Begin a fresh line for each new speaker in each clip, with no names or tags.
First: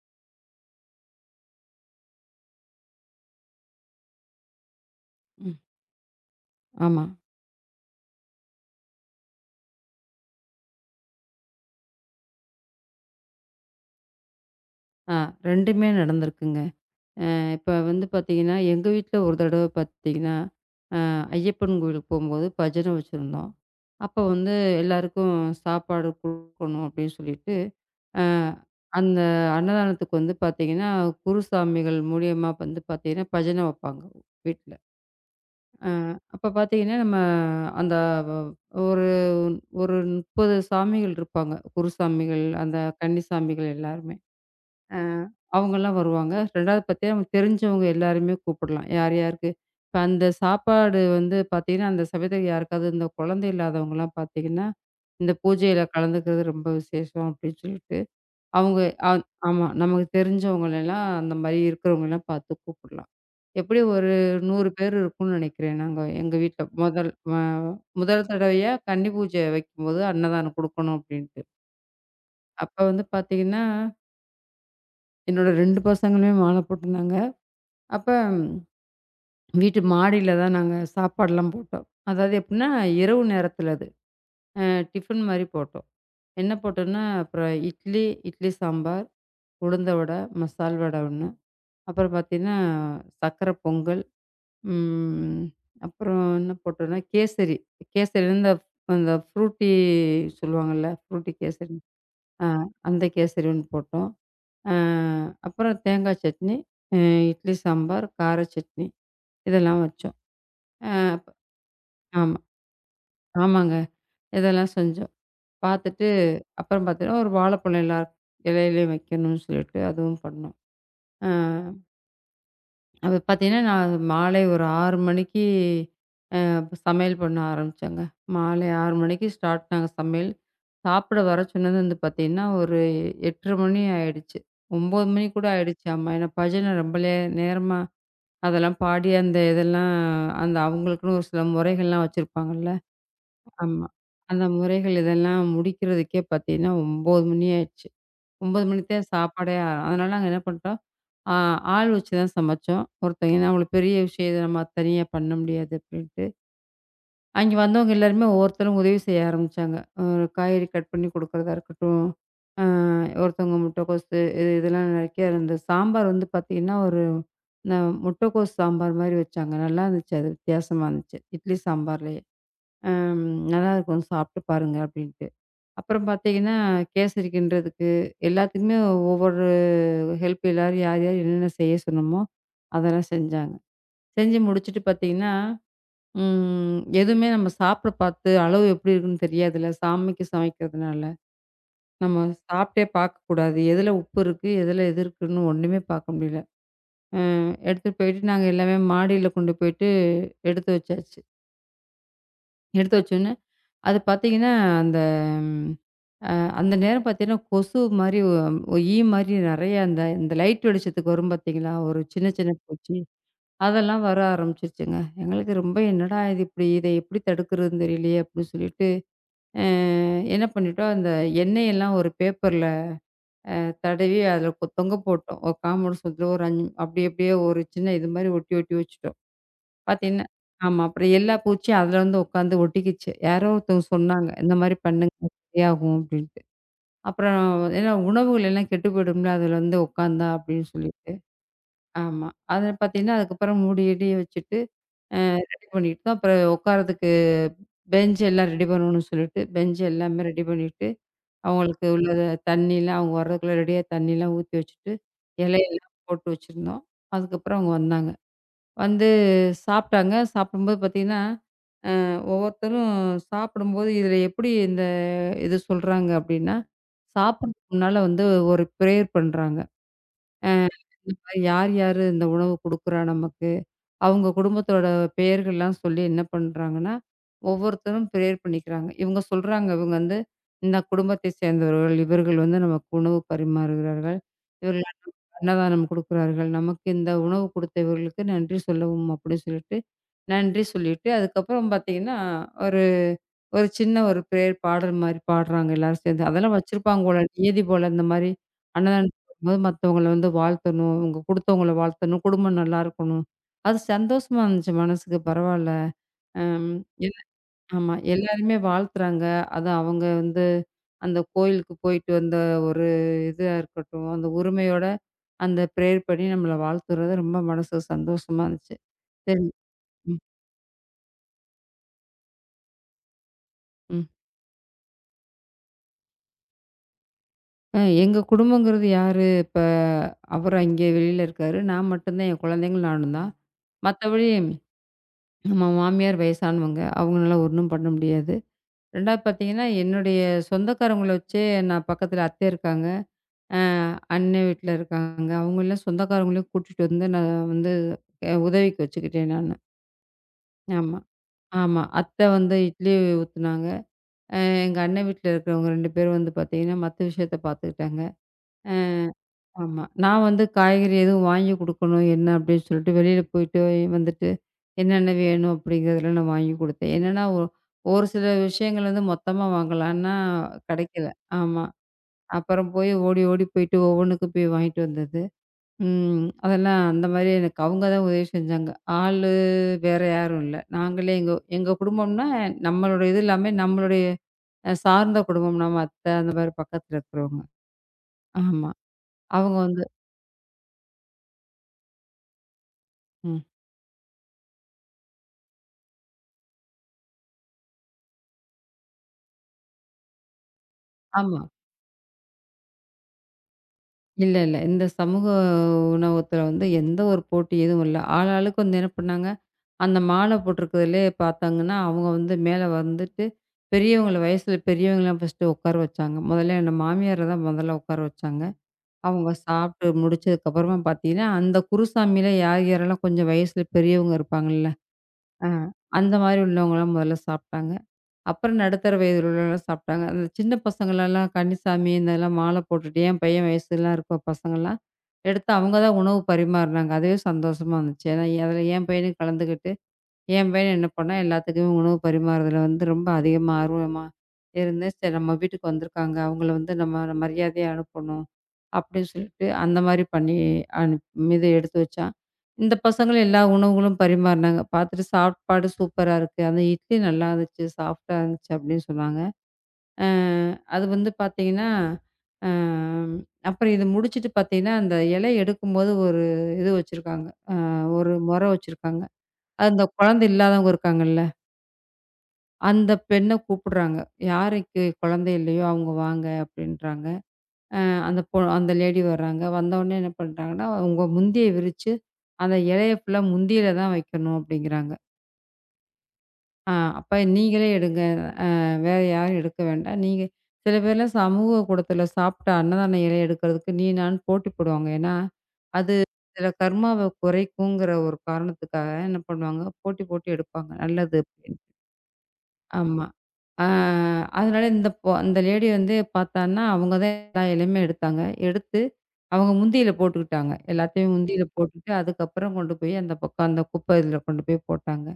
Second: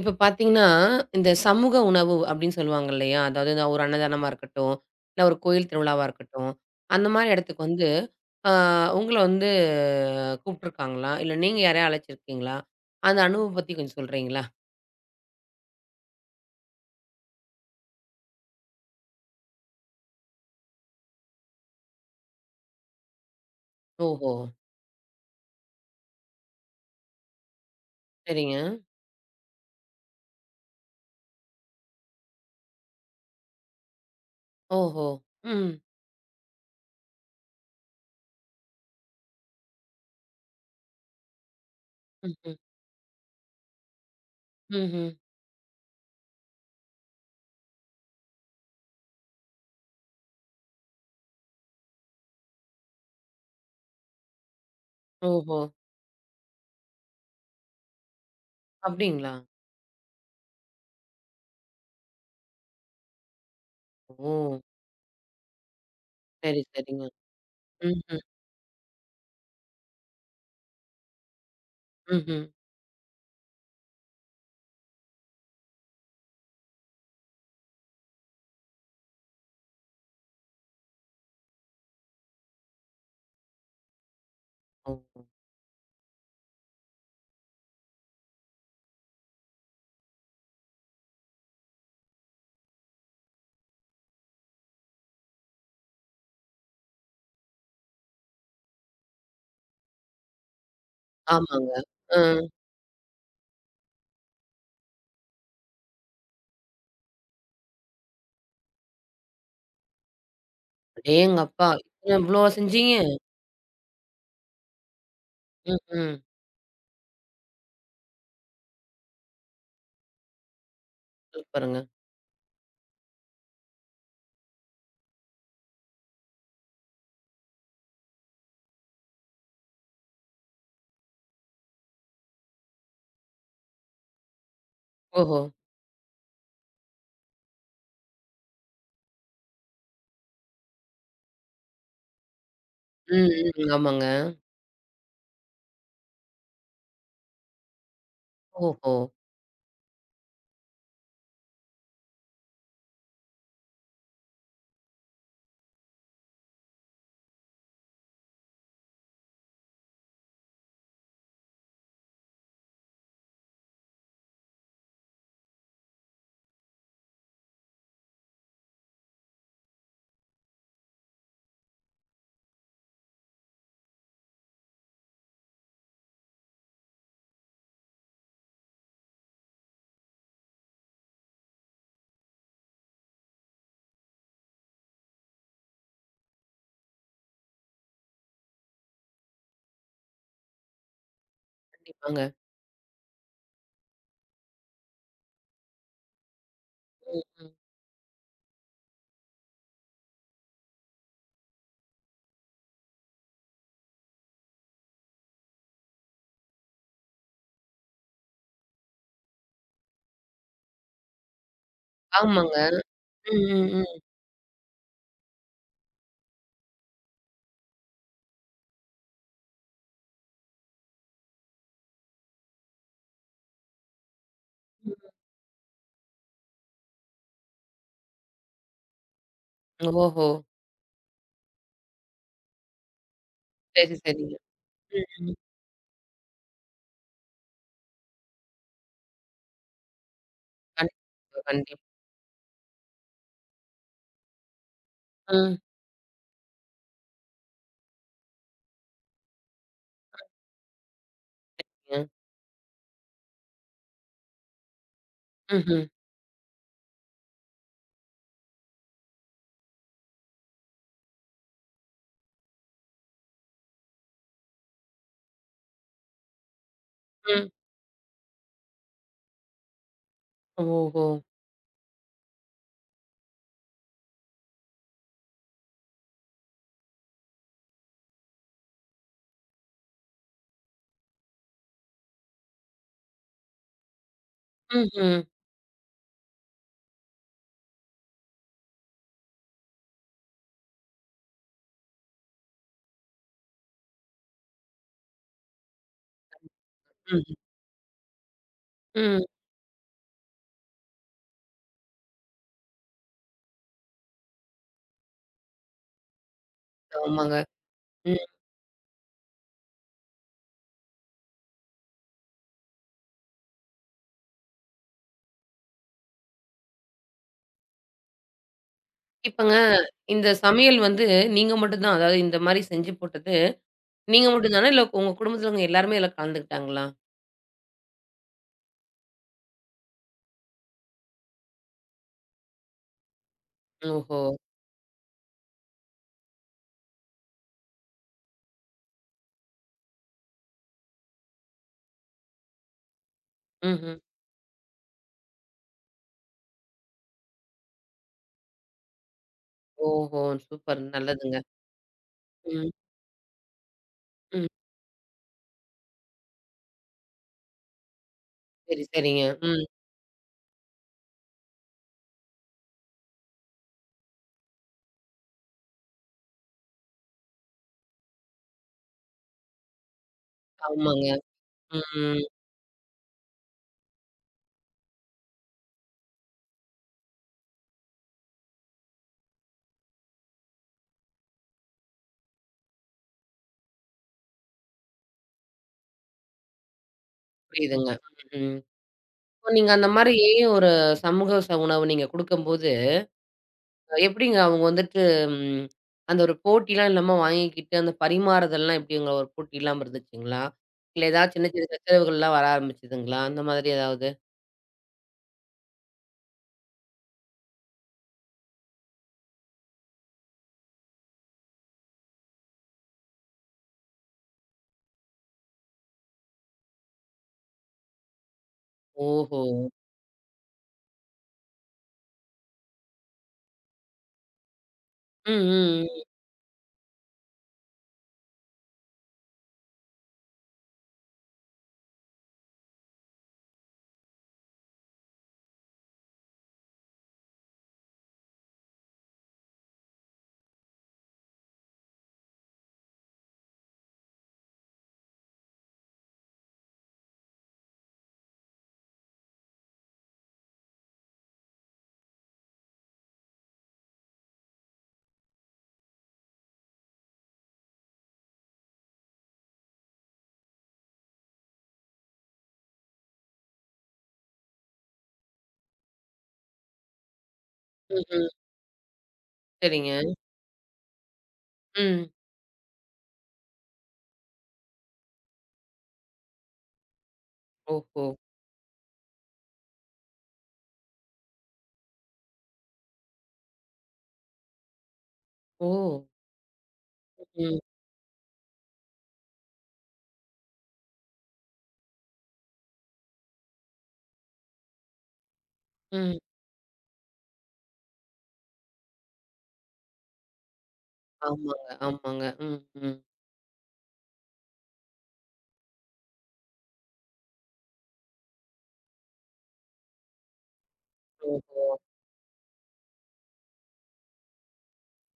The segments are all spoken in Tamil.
இப்ப பார்த்தீங்கன்னா, இந்த சமூக உணவு அப்படின்னு சொல்லுவாங்க இல்லையா? அதாவது இந்த ஒரு அன்னதானமா இருக்கட்டும், இல்ல ஒரு
ம்.
கோயில் திருவிழாவா இருக்கட்டும்.
ஆமா.
அந்த மாரி இடத்துக்கு வந்து ஆ உங்கள வந்து கூப்ட்டுருக்காங்களா? இல்ல நீங்க யாரையா அழைச்சிருக்கீங்களா? அந்த அனுபவம் பத்தி கொஞ்சம் சொல்றீங்களா?
ஆ 2மே நடந்திருக்குங்க. இப்ப வந்து பார்த்தீங்கன்னா, எங்க வீட்ல ஒரு தடவ பார்த்தீங்கன்னா, அ ஐயப்பன் கோயிலுக்கு போம்போது பஜனை வச்சிருந்தோம். அப்ப
ஓஹோ!
வந்து எல்லாருக்கும் சாப்பாடு குடுக்கணும் அப்படின்னு சொல்லிட்டு, அ
சரிங்க.
அந்த அன்னதானத்துக்கு வந்து பார்த்தீங்கன்னா, குருசாமிகள் மூலியமா வந்து பார்த்தீங்கன்னா, பஜனை வப்பாங்க வீட்ல.
ஓஹோ! ம்.
அ அப்ப பார்த்தீங்கன்னா, நம்ம அந்த வ ஒரு ஒரு 30 சாமிகள் இருப்பாங்க. குருசாமிகள்,
ம்ஹ்ம்.
அந்த கன்னிசாமிகள் எல்லாருமே. அ
ம்ஹ்ம்.
அவங்கலாம் வருவாங்க. 2வது பார்த்தீங்கன்னா, நமக்கு தெரிஞ்சவங்க எல்லாரையுமே கூப்பிடலாம். யார் யாருக்கு இப்ப அந்த சாப்பாடு வந்து பார்த்தீங்கன்னா, அந்த சமயத்துல யாருக்காவது இந்த குழந்தை இல்லாதவங்கலாம் பார்த்தீங்கன்னா, இந்த
ஓஹோ!
பூஜையில கலந்துக்கிறது ரொம்ப விசேஷம் அப்படின்னு சொல்லிட்டு, அவங்க அ
அப்படிங்களா?
ஆமா. நமக்கு தெரிஞ்சவங்களலாம் அந்த மாரி இருக்கிறவங்கலாம் பார்த்து கூப்பிடலாம். எப்படியும் ஒரு
ஓ!
100 பேர் இருக்கும்னு நெனைக்கிறேன். நாங்க எங்க
சரி,
வீட்ல
சரிங்க.
அ
ம்ஹ்ம்.
முதல் தடவையா கன்னி பூஜை வைக்கும்போது அன்னதானம் குடுக்கணும் அப்படின்ட்டு.
ம்ஹ்ம்.
அப்ப வந்து பார்த்தீங்கன்னா, என்னோட 2 பசங்களுமே மாலை போட்டிருந்தாங்க. அப்ப வீட்டு மாடியில தான் நாங்க சாப்பாடுலாம் போட்டோம். அதாவது எப்டின்னா, இரவு நேரத்தில அது. அ
ஓ!
டிஃபன் மாரி போட்டோம். என்ன போட்டோம்னா, அப்புறம் இட்லி, இட்லி சாம்பார், உளுந்த வடை, மசால் வடை 1, அப்புறம் பார்த்தீங்கன்னா, சர்க்கரை பொங்கல், ம் அப்புறம் என்ன போட்டோம்னா, கேசரி. கேசரி இந்த அந்த ஃப்ரூட்டி சொல்லுவாங்கல்ல, ஃப்ரூட்டி
ஆமாங்க.
கேசரி.
ம்.
ஆ அந்த கேசரி 1 போட்டோம். அ அப்புறம் தேங்காய் சட்னி, அ இட்லி சாம்பார், கார சட்னி இதெல்லாம் வச்சோம். அ
அடேங்கப்பா!
ஆமா.
இவ்வளோ செஞ்சீங்க?
ஆமாங்க. இதெல்லாம் செஞ்சோம். பார்த்துட்டு
ம்ஹ்ம்.
அப்புறம் பார்த்தீங்கன்னா, ஒரு வாழைப்பழம் எல்லா இலையிலயும் வைக்கணும்னு சொல்லிட்டு அதுவும் பண்ணோம். அ
சூப்பருங்க.
அது பார்த்தீங்கன்னா, நான் மாலை ஒரு 6 மணிக்கு அ சமையல் பண்ண ஆரம்பிச்சேங்க. மாலை 6 மணிக்கு ஸ்டார்ட் நாங்க சமையல். சாப்பிட வர சொன்னது வந்து பார்த்தீங்கன்னா, ஒரு 8:30 மணி ஆயிடுச்சு. 9 மணி
ஓஹோ!
கூட ஆயிடுச்சு. ஆமா. ஏன்னா பஜனை ரொம்ப நேரமா அதெல்லாம் பாடி அந்த இதெல்லாம் அந்த அவங்களுக்குன்னு ஒரு சில முறைகள்லாம் வச்சிருப்பாங்கல்ல.
ம், ம்.
ஆமா.
ஆமாங்க.
அந்த முறைகள் இதெல்லாம் முடிக்கிறதுக்கே பார்த்தீங்கன்னா 9 மணி ஆயிடுச்சு. 9 மணிக்கு
ஓஹோ!
தான் சாப்பாடே. அதனால நாங்க என்ன பண்ணிட்டோம், ஆ ஆள் வச்சு தான் சமைச்சோம். ஒருத்தவங்க ஏன்னா அவங்களுக்கு பெரிய விஷயம் இது நம்ம தனியா பண்ண முடியாது அப்படின்ட்டு. அங்கே வந்தவங்க எல்லாருமே ஒவ்வொருத்தரும் உதவி செய்ய ஆரம்பிச்சாங்க. ஒரு காய்கறி கட் பண்ணி குடுக்குறதா இருக்கட்டும், ஆ ஒருத்தவங்க முட்டைக்கோசு இது இதெல்லாம் நெறைய இந்த சாம்பார் வந்து பார்த்தீங்கன்னா, ஒரு இந்த முட்டைக்கோஸ் சாம்பார் மாரி வச்சாங்க. நல்லா இருந்துச்சு அது வித்தியாசமா இருந்துச்சு. இட்லி சாம்பார்லேயே. அம் "நல்லாயிருக்கும் சாப்பிட்டு பாருங்க" அப்படின்ட்டு. அப்புறம் பார்த்தீங்கன்னா, கேசரி கிண்டுறதுக்கு, எல்லாத்துக்குமே ஒவ்வொரு ஹெல்ப் எல்லாரும் யார், யார் என்னென்ன செய்ய சொன்னோமோ, அதெல்லாம் செஞ்சாங்க. செஞ்சு முடிச்சுட்டு பார்த்தீங்கன்னா, எதுவுமே நம்ம சாப்பிட பார்த்து அளவு எப்படி இருக்குன்னு தெரியாதுல்ல. சாமிக்கு சமைக்கிறதுனால.
கண்டிப்பாங்க.
நம்ம சாப்பிட்டே பார்க்கக்கூடாது. எதுல உப்பு இருக்கு, எதுல எது இருக்குன்னு ஒண்ணுமே பார்க்க முடியல.
ம், ம்.
எடுத்துட்டு போயிட்டு நாங்க எல்லாமே மாடியில கொண்டு போயிட்டு எடுத்து வச்சாச்சு. எடுத்து வச்சோன்னே, அது பார்த்தீங்கன்னா அந்த அந்த நேரம் பார்த்தீங்கன்னா, கொசு மாரி ஈ மாரி நெறைய அந்த இந்த லைட் வெளிச்சத்துக்கு வரும் பார்த்தீங்களா? ஒரு சின்ன சின்ன
ஆமாங்க.
பூச்சி,
ம், ம்,
அதெல்லாம் வர ஆரம்பிச்சுருச்சுங்க. எங்களுக்கு ரொம்ப என்னடா இது இப்படி இதை எப்படி தடுக்கிறதுன்னு தெரியலையே அப்படின்னு சொல்லிட்டு, அ என்ன பண்ணிட்டோம், அந்த எண்ணெயெல்லாம் ஒரு பேப்பர்ல தடவி அதில
ம்.
தொங்க போட்டோம். ஒரு காம்பவுண்ட் சுவத்துல ஒரு அப்படி அப்படியே ஒரு சின்ன இது மாரி ஒட்டி ஒட்டி வச்சுட்டோம். பார்த்தீங்கன்னா
ஓஹோ!
ஆமா. அப்புறம் எல்லா பூச்சியும் அதில வந்து உட்காந்து ஒட்டிக்கிச்சு. யாரோ ஒருத்தவங்க
சரி,
சொன்னாங்க.
சரிங்க.
இந்த மாரி
ம்,
பண்ணுங்க
ம்.
சரியாகும் அப்படின்னு. அப்புறம் ஏன்னா உணவுகள் எல்லாம் கெட்டு போயிடும்ல, அதுல வந்து உட்காந்தா அப்படின்னு சொல்லிட்டு.
கண்டிப்பா, கண்டிப்பா.
ஆமா. அதுல பார்த்தீங்கன்னா, அதுக்கப்புறம் மூடி கீடி வச்சுட்டு
ம்.
ரெடி பண்ணிட்டு தான் அப்புறம் உட்கார்றதுக்கு பெஞ்ச் எல்லாம் ரெடி பண்ணணும்னு சொல்லிட்டு, பெஞ்ச் எல்லாமே ரெடி பண்ணிட்டு, அவங்களுக்கு
ம்.
உள்ளத தண்ணிலாம் அவங்க வர்றதுக்குள்ள ரெடியா தண்ணிலாம் ஊத்தி வச்சுட்டு,
ம்ஹ்ம்.
இலையெல்லாம் போட்டு வச்சிருந்தோம். அதுக்கப்புறம் அவங்க வந்தாங்க. வந்து சாப்பிட்டாங்க. சாப்பிடும்போது பார்த்தீங்கன்னா ஒவ்வொருத்தரும் சாப்பிடும்போது இதில எப்படி இந்த இது சொல்றாங்க அப்படின்னா,
ம்.
சாப்பிடுறதுக்கு முன்னால வந்து ஒரு ப்ரேயர் பண்றாங்க. அ
ஓஹோ!
இந்த மாரி யார் யாரு இந்த உணவு குடுக்குறா நமக்கு, அவங்க குடும்பத்தோட பெயர்கள்லாம் சொல்லி என்ன பண்றாங்கன்னா, ஒவ்வொருத்தரும் ப்ரேயர் பண்ணிக்கிறாங்க. இவங்க சொல்றாங்க, இவங்க வந்து இந்த குடும்பத்தை சேர்ந்தவர்கள், இவர்கள் வந்து நமக்கு உணவு பரிமாறுகிறார்கள். இவர்கள்
ம்ஹ்ம்.
அன்னதானம் குடுக்கிறார்கள். நமக்கு இந்த உணவு கொடுத்த இவர்களுக்கு நன்றி சொல்லவும் அப்படின்னு சொல்லிட்டு, நன்றி சொல்லிட்டு அதுக்கப்புறம் பார்த்தீங்கன்னா, ஒரு ஒரு சின்ன ஒரு பிரேயர் பாடுற மாரி பாடுறாங்க எல்லாரும் சேர்ந்து. அதெல்லாம் வச்சிருப்பாங்க போல.
ம்,
நியதி போல இந்த மாரி
ம்.
அன்னதானத்துக்கு போகும்போது மத்தவங்கள வந்து வாழ்த்தணும். இவங்க குடுத்தவங்கள வாழ்த்தணும். குடும்பம் நல்லா இருக்கணும். அது சந்தோஷமா இருந்துச்சு மனசுக்கு பரவால்ல. அம் எல்
ஆமாங்க.
ஆமா.
ம்.
எல்லாருமே வாழ்த்துறாங்க. அது அவங்க வந்து அந்த கோயிலுக்கு போயிட்டு வந்த ஒரு இதா இருக்கட்டும். அந்த உரிமையோட அந்த பிரேயர் பண்ணி நம்மள வாழ்த்துறது ரொம்ப மனசுக்கு சந்தோஷமா இருந்துச்சு. சரி.
இப்பங்க
ம்.
இந்த சமையல் வந்து நீங்க மட்டும் தான், அதாவது இந்த மாரி செஞ்சு போட்டது,
ம்.
நீங்க மட்டும் தானா? இல்ல உங்க குடும்பத்துல உள்ளவங்க எல்லாருமே இதுல கலந்துக்கிட்டாங்களா?
எங்க குடும்பங்கிறது யாரு, இப்ப அவரு அங்கே வெளியில இருக்காரு. நான் மட்டும்தான், என் குழந்தைங்களும் நானும் தான்.
ஓஹோ!
மத்தபடி நம்ம மாமியார் வயசானவங்க. அவங்களால ஒண்ணும் பண்ண முடியாது. 2வது பார்த்தீங்கன்னா, என்னுடைய சொந்தக்காரங்கள வச்சே நான் பக்கத்துல அத்தை இருக்காங்க. அ
ம்ஹ்ம்.
அண்ணே வீட்ல இருக்காங்க. அவங்கலாம் சொந்தக்காரங்களையும் கூட்டிட்டு வந்து நான் வந்து உதவிக்கு வச்சுக்கிட்டேன் நானு.
ஓஹோ! சூப்பர்
ஆமா.
நல்லதுங்க.
ஆமா. அத்தை வந்து
ம்,
இட்லி ஊத்துனாங்க. அ
ம்.
எங்க அண்ணன் வீட்ல இருக்கிறவங்க 2 பேரும் வந்து பார்த்தீங்கன்னா, மத்த விஷயத்த பார்த்துக்கிட்டாங்க.
சரி, சரிங்க. ம்.
ஆமா. நான் வந்து காய்கறி எதுவும் வாங்கி குடுக்கணும் என்ன அப்படின்னு சொல்லிட்டு வெளியில போயிட்டு வந்துட்டு, என்னென்ன வேணும் அப்படிங்கிறதுல நான் வாங்கி குடுத்தேன். என்னன்னா, ஒரு சில விஷயங்கள் வந்து மொத்தமா வாங்கலான்னா கெடைக்கல.
ஆமாங்க.
ஆமா.
ம்.
அப்புறம் போய் ஓடி ஓடி போயிட்டு ஒவ்வொன்னுக்கும் போய் வாங்கிட்டு வந்தது. ம். அதெல்லாம் அந்த மாரி எனக்கு அவங்க தான் உதவி செஞ்சாங்க. ஆளு வேற யாரும் இல்ல. நாங்களே எங்க எங்க குடும்பம்னா நம்மளோட இது எல்லாமே நம்மளுடைய சார்ந்த குடும்பம். நம்ம அத்தை அந்த மாரி பக்கத்துல இருக்கிறவங்க.
புரியுதுங்க. ம்.
ஆமா.
இப்ப
அவங்க
நீங்க
வந்து
அந்த மாரி ஒரு சமூக உணவு நீங்க குடுக்கும்போது,
ம்.
எப்படிங்க அவங்க வந்துட்டு ம் அந்த ஒரு போட்டிலாம் இல்லாம வாங்கிக்கிட்டு, அந்த பரிமாறுதல்லாம் எப்படிங்க ஒரு போட்டி இல்லாம இருந்துச்சுங்களா? இல்ல ஏதாவது
ஆமா.
சின்ன சின்ன சச்சரவுகள்லாம் வர ஆரம்பிச்சதுங்களா? அந்த மாதிரி ஏதாவது?
இல்ல, இல்ல. இந்த சமூக உணவகத்துல வந்து எந்த ஒரு போட்டி எதுவும் இல்ல. ஆளாளுக்கு வந்து என்ன பண்ணாங்க, அந்த மாலை போட்டிருக்கிறதுலயே பார்த்தாங்கன்னா, அவங்க வந்து மேல வந்துட்டு பெரியவங்கள வயசுல பெரியவங்கலாம் ஃபர்ஸ்ட்டு உட்கார வச்சாங்க. முதல்ல என்ன மாமியார தான் முதல்ல உட்கார வச்சாங்க. அவங்க
ஓஹோ!
சாப்பிட்டு முடிச்சதுக்கப்புறமா பார்த்தீங்கன்னா, அந்த குருசாமியில யார் யாரெல்லாம் கொஞ்சம் வயசுல பெரியவங்க இருப்பாங்கல்ல, அ
ம், ம்,
அந்த மாரி உள்ளவங்கலாம் முதல்ல சாப்பிட்டாங்க. அப்புறம் நடுத்தர வயதில் உள்ளவங்கலாம் சாப்பிட்டாங்க. அந்த சின்ன பசங்களலாம் கன்னிசாமி இதெல்லாம் மாலை போட்டுட்டு என் பையன் வயசுலாம் இருக்க பசங்கலாம் எடுத்து அவங்க தான் உணவு பரிமாறுனாங்க. அதுவே சந்தோஷமா இருந்துச்சு. ஏன்னா அதில என் பையனும் கலந்துக்கிட்டு, என் பையன் என்ன பண்ணான் எல்லாத்துக்குமே உணவு பரிமாறுதல வந்து ரொம்ப அதிகமா ஆர்வமா இருந்து, சரி நம்ம வீட்டுக்கு வந்திருக்காங்க. அவங்கள வந்து நம்ம மரியாதையா அனுப்பணும். அப்படின்னு சொல்லிட்டு அந்த மாரி பண்ணி மீத எடுத்து வச்சான். இந்த பசங்களும் எல்லா உணவுகளும் பரிமாறுனாங்க. பார்த்துட்டு சாப்பாடு சூப்பரா இருக்கு. அந்த இட்லி நல்லா இருந்துச்சு. சாஃப்ட்டா இருந்துச்சு அப்படின்னு சொன்னாங்க. அ அது வந்து பார்த்தீங்கன்னா, அ அப்புறம் இது முடிச்சுட்டு பார்த்தீங்கன்னா, அந்த இலை எடுக்கும்போது ஒரு இது வச்சிருக்காங்க. அ
ம்,
ஒரு
ம்.
முறை வச்சிருக்காங்க. அது இந்த
சரிங்க.
குழந்தை இல்லாதவங்க இருக்காங்கல்ல,
ம்.
அந்த பெண்ண கூப்பிடுறாங்க. யாருக்கு குழந்தை இல்லையோ அவங்க வாங்க அப்படின்றாங்க.
ஓஹோ!
அந்த அந்த லேடி வர்றாங்க. வந்தவுனே என்ன பண்ட்டாங்கன்னா, உங்க முந்திய விரிச்சு, அந்த இலைய ஃபுல்லா முந்தியில தான் வைக்கணும் அப்டிங்கிறாங்க.
ஓ!
ஆ அப்ப
ம்,
நீங்களே எடுங்க. அ வேற யாரும் எடுக்க வேண்டாம். நீங்க சில பேர்லாம் சமூக கூடத்துல சாப்ட்ட அன்னதான இலை எடுக்கிறதுக்கு நீ நான்னு போட்டி போடுவாங்க. ஏன்னா, அது
ம்.
சில கர்மாவ குறைக்குங்கிற ஒரு காரணத்துக்காக என்ன பண்ணுவாங்க, போட்டி போட்டு எடுப்பாங்க. நல்லது.
ஆமாங்க, ஆமாங்க. ம், ம்.
ஆமா. ஆ அதனால இந்த அந்த லேடி வந்து பார்த்தான்னா, அவங்க தான் எல்லா இலையுமே எடுத்தாங்க. எடுத்து அவங்க முந்தியில போட்டுக்கிட்டாங்க. எல்லாத்தையும் முந்தியில
ஓஹோ!
போட்டுட்டு, அதுக்கப்புறம் கொண்டு போய் அந்த பக்கம் அந்த குப்பை இதில கொண்டு போய் போட்டாங்க.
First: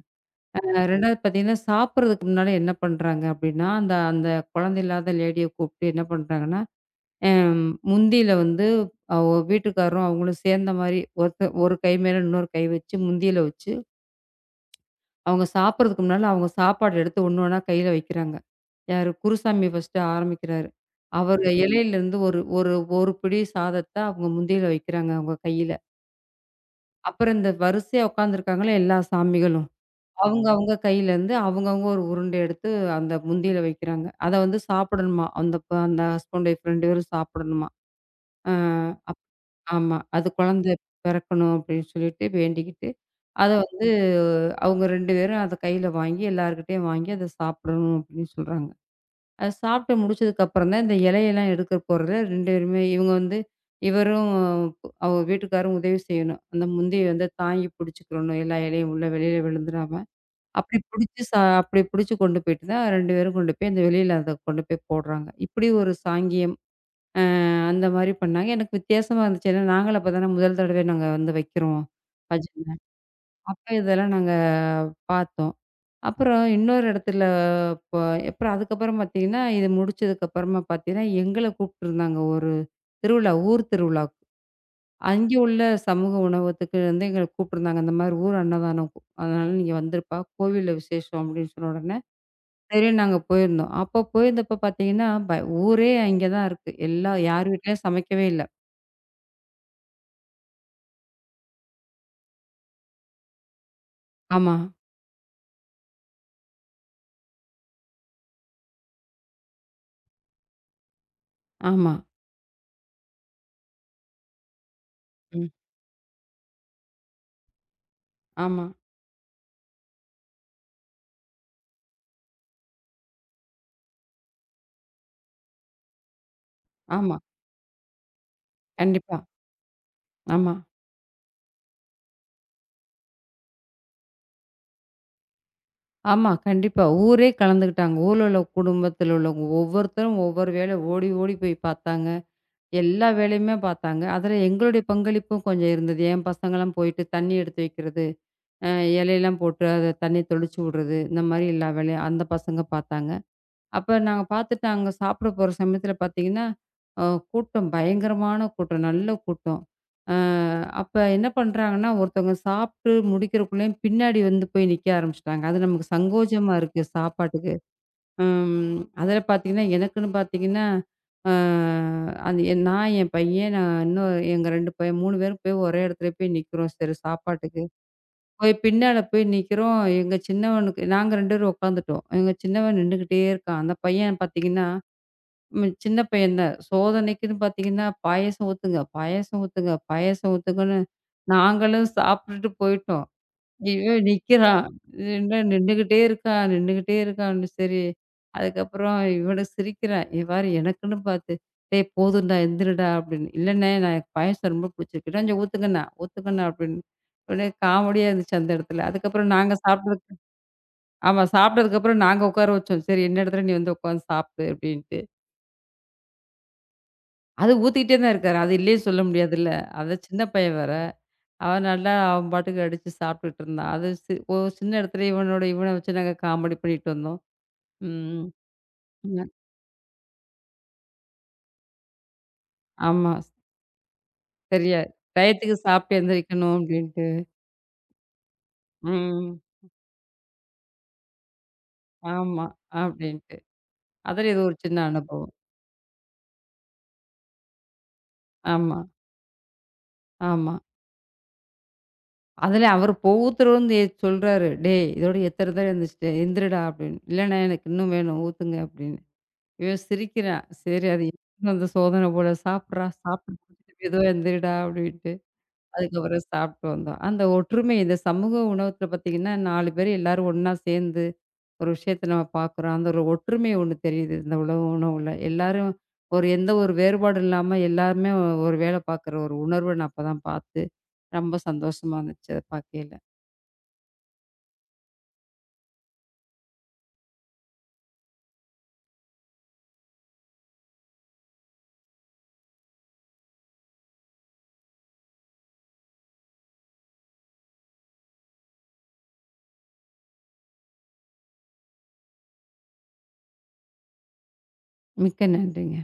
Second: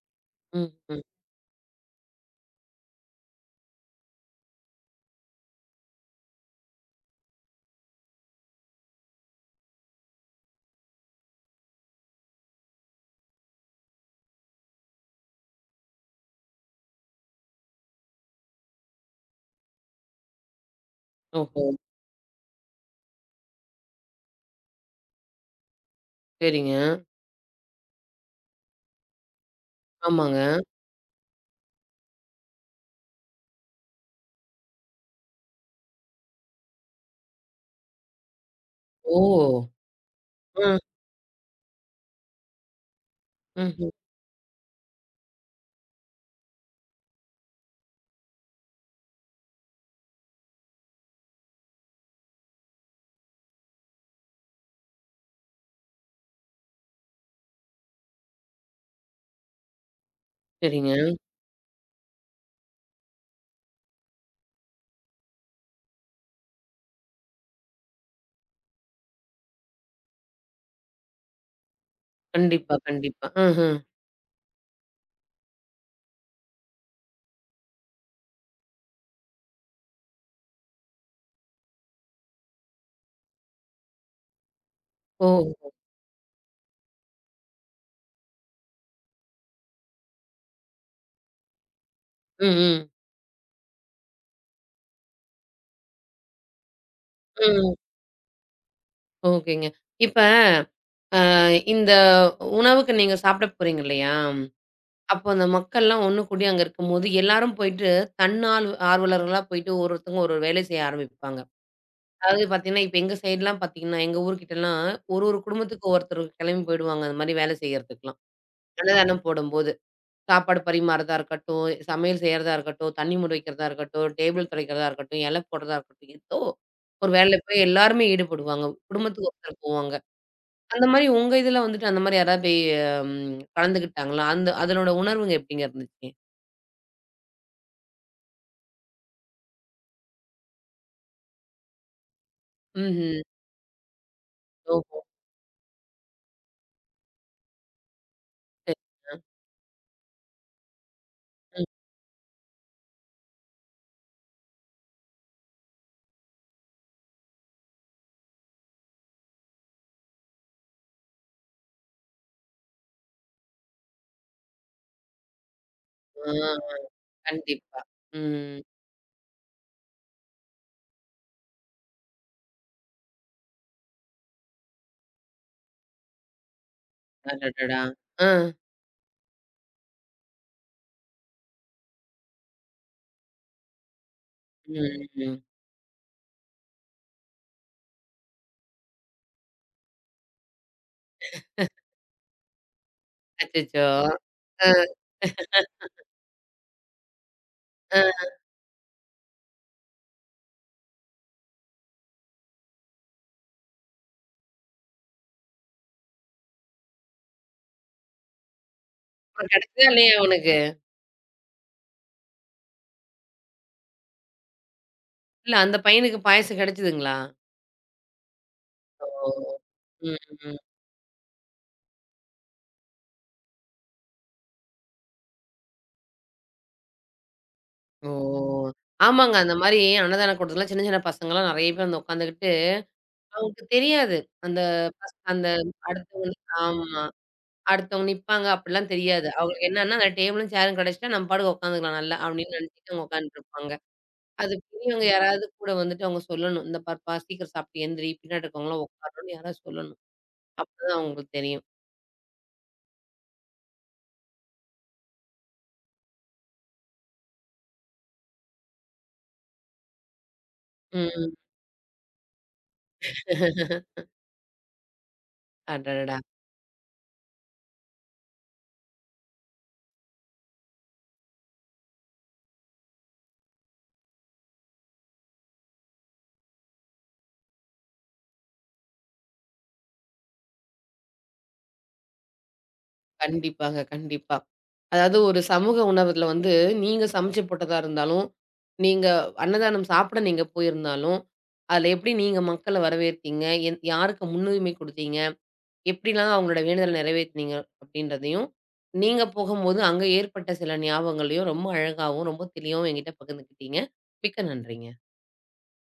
ம், ம்.
2வது பார்த்தீங்கன்னா, சாப்பிடுறதுக்கு முன்னால என்ன பண்றாங்க அப்டின்னா, அந்த அந்த குழந்தை இல்லாத லேடிய கூப்ட்டு என்ன பண்றாங்கன்னா, அம் முந்தியில வந்து அவ வீட்டுக்காரரும் அவங்களும் சேர்ந்த மாரி ஒருத்த ஒரு கை மேல இன்னொரு கை வச்சு, முந்தியில வச்சு, அவங்க சாப்பிடுறதுக்கு முன்னால அவங்க சாப்பாடு எடுத்து ஒண்ணு ஒண்ணா கையில வைக்கிறாங்க. யாரு? குருசாமி ஃபர்ஸ்ட்டு ஆரம்பிக்கிறாரு. அவரு
ஓஹோ!
இலையிலருந்து ஒரு ஒரு ஒரு பிடி சாதத்த அவங்க முந்தியில வைக்கிறாங்க அவங்க கையில.
சரிங்க.
அப்புறம் இந்த வரிசையா உட்காந்துருக்காங்கல்ல எல்லா சாமிகளும்.
ஆமாங்க.
அவங்க அவங்க கையிலருந்து அவங்கவங்க ஒரு உருண்டை எடுத்து அந்த முந்தியில வைக்கிறாங்க. அத வந்து சாப்பிடணுமா. அந்த அந்த ஹஸ்பண்ட் ஒய்ஃப் 2 பேரும் சாப்பிடணுமா. ஆ அப்
ஓ!
ஆமா. அது குழந்தை
ம்,
பிறக்கணும் அப்படின்னு சொல்லிட்டு வேண்டிக்கிட்டு, அத வந்து
ம்ஹ்ம்.
அவங்க 2 பேரும் அத கையில வாங்கி எல்லார்கிட்டயும் வாங்கி அத சாப்பிடணும் அப்படின்னு சொல்றாங்க. அது சாப்பிட்டு முடிச்சதுக்கப்புறம் தான் இந்த இலையெல்லாம் எடுக்க போறதுல 2 பேருமே இவங்க வந்து இவரும் அவ வீட்டுக்காரும் உதவி செய்யணும். அந்த முந்திய வந்து தாங்கி பிடிச்சுக்கிறணும். எல்லா இலையும் உள்ள வெளியில விழுந்துராம. அப்படி
சரிங்க.
பிடிச்சு ச அப்படி பிடிச்சு கொண்டு போயிட்டு தான் 2 பேரும் கொண்டு போய் அந்த வெளியில அத கொண்டு போய் போடுறாங்க. இப்படி ஒரு சாங்கியம். அந்த மாரி பண்ணாங்க. எனக்கு வித்தியாசமா இருந்துச்சு. ஏன்னா நாங்களும் அப்ப தானே முதல் தடவை நாங்க வந்து வைக்கிறோம். பஜனை.
கண்டிப்பா, கண்டிப்பா.
அப்ப
ம்ஹ்ம்.
இதெல்லாம் நாங்க பார்த்தோம். அப்புறம் இன்னொரு இடத்துல ப அப்புறம் அதுக்கப்புறம் பார்த்தீங்கன்னா, இது முடிச்சதுக்கு அப்புறமா பார்த்தீங்கன்னா, எங்கள கூப்பிட்டுருந்தாங்க ஒரு திருவிழா, ஊர் திருவிழாவுக்கு. அங்கே உள்ள
ஓஹோ!
சமூக உணவகத்துக்கு வந்து எங்கள கூப்பிட்டுருந்தாங்க. இந்த மாரி ஊர் அன்னதானம். அதனால நீங்க வந்துருப்பா, கோவில்ல விசேஷம் அப்படின்னு சொன்ன உடனே,
ம், ம்.
சரின்னு நாங்க போயிருந்தோம். அப்போ போயிருந்தப்ப பார்த்தீங்கன்னா, ஊரே அங்கே தான் இருக்கு. எல்லா யார்
ம்.
வீட்லயும் சமைக்கவே இல்ல.
ஓகேங்க. இப்ப அ இந்த உணவுக்கு நீங்க சாப்பிட போறீங்க இல்லையா?
ஆமா,
அப்போ அந்த மக்கள்லாம் ஒண்ணு கூடி அங்க இருக்கும்போது, எல்லாரும் போயிட்டு தன்னார்வ ஆர்வலர்களா போயிட்டு ஒருத்தவங்க ஒரு ஒரு வேலை செய்ய ஆரம்பிப்பாங்க.
ஆமா,
அதாவது பார்த்தீங்கன்னா, இப்ப எங்க சைட்லாம் பார்த்தீங்கன்னா, எங்க ஊர்கிட்டலாம் ஒரு ஒரு
ம்.
குடும்பத்துக்கு ஒருத்தர் கிளம்பி போயிடுவாங்க. அந்த மாரி வேலை செய்யறதுக்குலாம்.
ஆமா,
அன்னதானம் போடும்போது. சாப்பாடு பரிமாறுறதா இருக்கட்டும், சமையல் செய்யறதா இருக்கட்டும், தண்ணி மொண்டு வைக்கிறதா இருக்கட்டும், டேபிள் துடைக்கிறதா இருக்கட்டும், இலை போடுறதா இருக்கட்டும், ஏதோ ஒரு
ஆமா.
வேலையில போய் எல்லாருமே ஈடுபடுவாங்க.
கண்டிப்பா.
குடும்பத்துக்கு ஒருத்தர் போவாங்க.
ஆமா.
அந்த மாரி உங்க இதுல வந்துட்டு அந்த மாரி யாராவது போய் கலந்துக்கிட்டாங்களா? அந்த அதனோட உணர்வுங்க எப்படிங்க இருந்துச்சு?
ஆமா. கண்டிப்பா. ஊரே கலந்துக்கிட்டாங்க. ஊர்ல உள்ள குடும்பத்தில உள்ளவங்க ஒவ்வொருத்தரும் ஒவ்வொரு வேலை ஓடி ஓடி போய் பார்த்தாங்க. எல்லா
ம்ஹ்ம்.
வேலையுமே பார்த்தாங்க. அதில எங்களுடைய
ஓஹோ!
பங்களிப்பும் கொஞ்சம் இருந்தது. என் பசங்கலாம் போயிட்டு தண்ணி எடுத்து வைக்கிறது, அ
சரிங்க.
இலையெல்லாம் போட்டு அத தண்ணி தெளிச்சு விடுறது, இந்த மாரி
ம்.
எல்லா வேலையும் அந்த பசங்க பார்த்தாங்க. அப்ப நாங்க பார்த்துட்டு அங்க சாப்பிட போற சமயத்துல பார்த்தீங்கன்னா, அ கூட்டம் பயங்கரமான கூட்டம். நல்ல கூட்டம். அ அப்ப என்ன பண்றாங்கன்னா, ஒருத்தவங்க சாப்பிட்டு முடிக்கிறக்குள்ளயும் பின்னாடி வந்து போய் நிக்க ஆரம்பிச்சுட்டாங்க. அது நமக்கு
ஆ,
சங்கோஜமா இருக்கு சாப்பாட்டுக்கு.
கண்டிப்பா. ம்.
அதில பார்த்தீங்கன்னா, எனக்குன்னு பார்த்தீங்கன்னா, அ அது நான், என் பையன், நான் இன்னும் எங்க 2 பையன் 3 பேரும் போய் ஒரே இடத்துல போய் நிக்கிறோம். சரி சாப்பாட்டுக்கு.
அடடடா! ஆ.
போய் பின்னால போய் நிக்கிறோம். எங்க சின்னவனுக்கு நாங்க 2 பேரும் உட்காந்துட்டோம். எங்க சின்னவன் நின்னுகிட்டே இருக்கான். அந்த பையன் பார்த்தீங்கன்னா,
ம், ம்.
சின்ன பையன் தான். சோதனைக்குன்னு பார்த்தீங்கன்னா, பாயாசம் ஊத்துங்க, பாயாசம் ஊத்துங்க, பாயாசம் ஊத்துங்கன்னு நாங்களும் சாப்பிட்டுட்டு போயிட்டோம்.
அச்சச்சோ!
இவன் நிக்கிறான்.
ஆ,
இது என்ன நின்னுகிட்டே இருக்கான், நின்னுகிட்டே இருக்கான்னு சரி.
ஆ.
அதுக்கப்புறம் இவனும் சிரிக்கிறான். "இங்க பாரு எனக்குன்னு பார்த்து, டேய் போதும்டா எந்திரிடா" அப்படின்னு. "இல்லண்ணே நான் எனக்கு பாயாசம் ரொம்ப பிடிச்சிருக்கு." "கொஞ்சம் ஊத்துங்கண்ணா, ஊத்துங்கண்ணா" அப்படின்னு. உடனே காமெடியா இருந்துச்சு அந்த இடத்துல. அதுக்கப்புறம்
அப்புறம்
நாங்க
கிடைச்சதா
சாப்பிட்டதுக்கு
இல்லையா அவனுக்கு?
ஆமா சாப்பிட்டதுக்கப்புறம் நாங்க உட்கார வச்சோம். "சரி இந்த இடத்துல நீ வந்து உட்காந்து சாப்பிடு" அப்படின்ட்டு.
இல்ல அந்த பையனுக்கு பாயாசம் கிடைச்சதுங்களா?
அது ஊத்திக்கிட்டே தான் இருக்காரு. அது இல்லையே சொல்ல
ஓ!
முடியாதுல்ல. அதான்
ம்,
சின்ன பையன்
ம்.
வேற. அவன் நல்லா அவன் பாட்டுக்கு அடிச்சு சாப்பிட்டுட்டு இருந்தான். அது ஒரு சின்ன இடத்துல இவனோட இவன வச்சு நாங்க காமெடி பண்ணிட்டு வந்தோம்.
ஓ!
ம். ம்.
ஆமாங்க. அந்த மாரி அன்னதானம் கூட்டத்துலாம் சின்ன சின்ன பசங்கலாம் நெறைய பேர் வந்து உட்காந்துக்கிட்டு,
ஆமா.
அவங்களுக்கு தெரியாது. அந்த
சரியா
பஸ் அந்த
டயத்துக்கு சாப்பிட்டு
அடுத்தவங்க
எந்திரிக்கணும்
ஆமா.
அப்படின்ட்டு.
அடுத்தவங்க நிப்பாங்க அப்படிலாம் தெரியாது.
ம்.
அவங்களுக்கு என்னன்னா, அந்த டேபிளும் சேரும் கெடைச்சுட்டா நம்ம பாட்டுக்கு உட்காந்துக்கலாம் நல்லா
ஆமா.
அப்படின்னு நெனைச்சுட்டு அவங்க
அப்படின்ட்டு.
உட்காந்துட்டுருப்பாங்க.
அதுல இது
அது
ஒரு சின்ன
பெரியவங்க
அனுபவம்.
யாராவது கூட வந்துட்டு அவங்க சொல்லணும். இந்த பாருப்பா சீக்கிரம் சாப்பிட்டு எந்திரி, பின்னாடி
ஆமா,
இருக்கவங்கலாம் உட்காரணும்னு யாராவது சொல்லணும்.
ஆமா.
அப்பதான் அவங்களுக்கு தெரியும்.
அதுல அவரு இப்ப வந்து சொல்றாரு. "டேய் இதோட எத்தன தடவ எந்திரிச்சுட்ட எந்திரிடா" அப்படின்னு. "இல்லண்ணே எனக்கு இன்னும் வேணும் ஊத்துங்க" அப்படின்னு. இவன் சிரிக்கிறான். சரி அது
ம்.
வந்து சோதனை போல "சாப்பிட்றா, சாப்பிட்டு முடிச்சுட்டு மெதுவா எந்திரிடா" அப்படின்ட்டு.
அடடா!
அதுக்கப்புறம் சாப்பிட்டு வந்தோம். அந்த ஒற்றுமை இந்த சமூக உணவகத்துல பார்த்தீங்கன்னா, 4 பேர் எல்லாரும் ஒண்ணா சேர்ந்து ஒரு விஷயத்த நம்ம பார்க்குறோம். அந்த ஒரு ஒற்றுமை ஒண்ணு தெரியுது இந்த உணவு உணவுல. எல்லாரும் ஒரு எந்த ஒரு வேறுபாடும் இல்லாம எல்லாருமே ஒரு வேலை பார்க்குற ஒரு உணர்வ நான் அப்பதான் பார்த்து, ரொம்ப சந்தோஷமா இருந்துச்சு அத பார்க்கையில.
கண்டிப்பாங்க, கண்டிப்பா. அதாவது ஒரு சமூக உணவுல வந்து, நீங்க சமைச்சு போட்டதா இருந்தாலும், நீங்க அன்னதானம் சாப்பிட நீங்க போயிருந்தாலும், அதுல எப்படி நீங்க மக்கள வரவேத்தீங்க? என் யாருக்கு முன்னுரிமை குடுத்தீங்க? எப்படிலாம் அவங்களோட வேண்டுதல நிறைவேத்துனீங்க? அப்படின்றதையும், நீங்க போகும்போது அங்க ஏற்பட்ட சில ஞாபகங்களையும் ரொம்ப அழகாவும், ரொம்ப தெளிவாவும் என்கிட்ட பகிர்ந்துக்கிட்டீங்க. மிக்க நன்றிங்க.
மிக்க நன்றிங்க.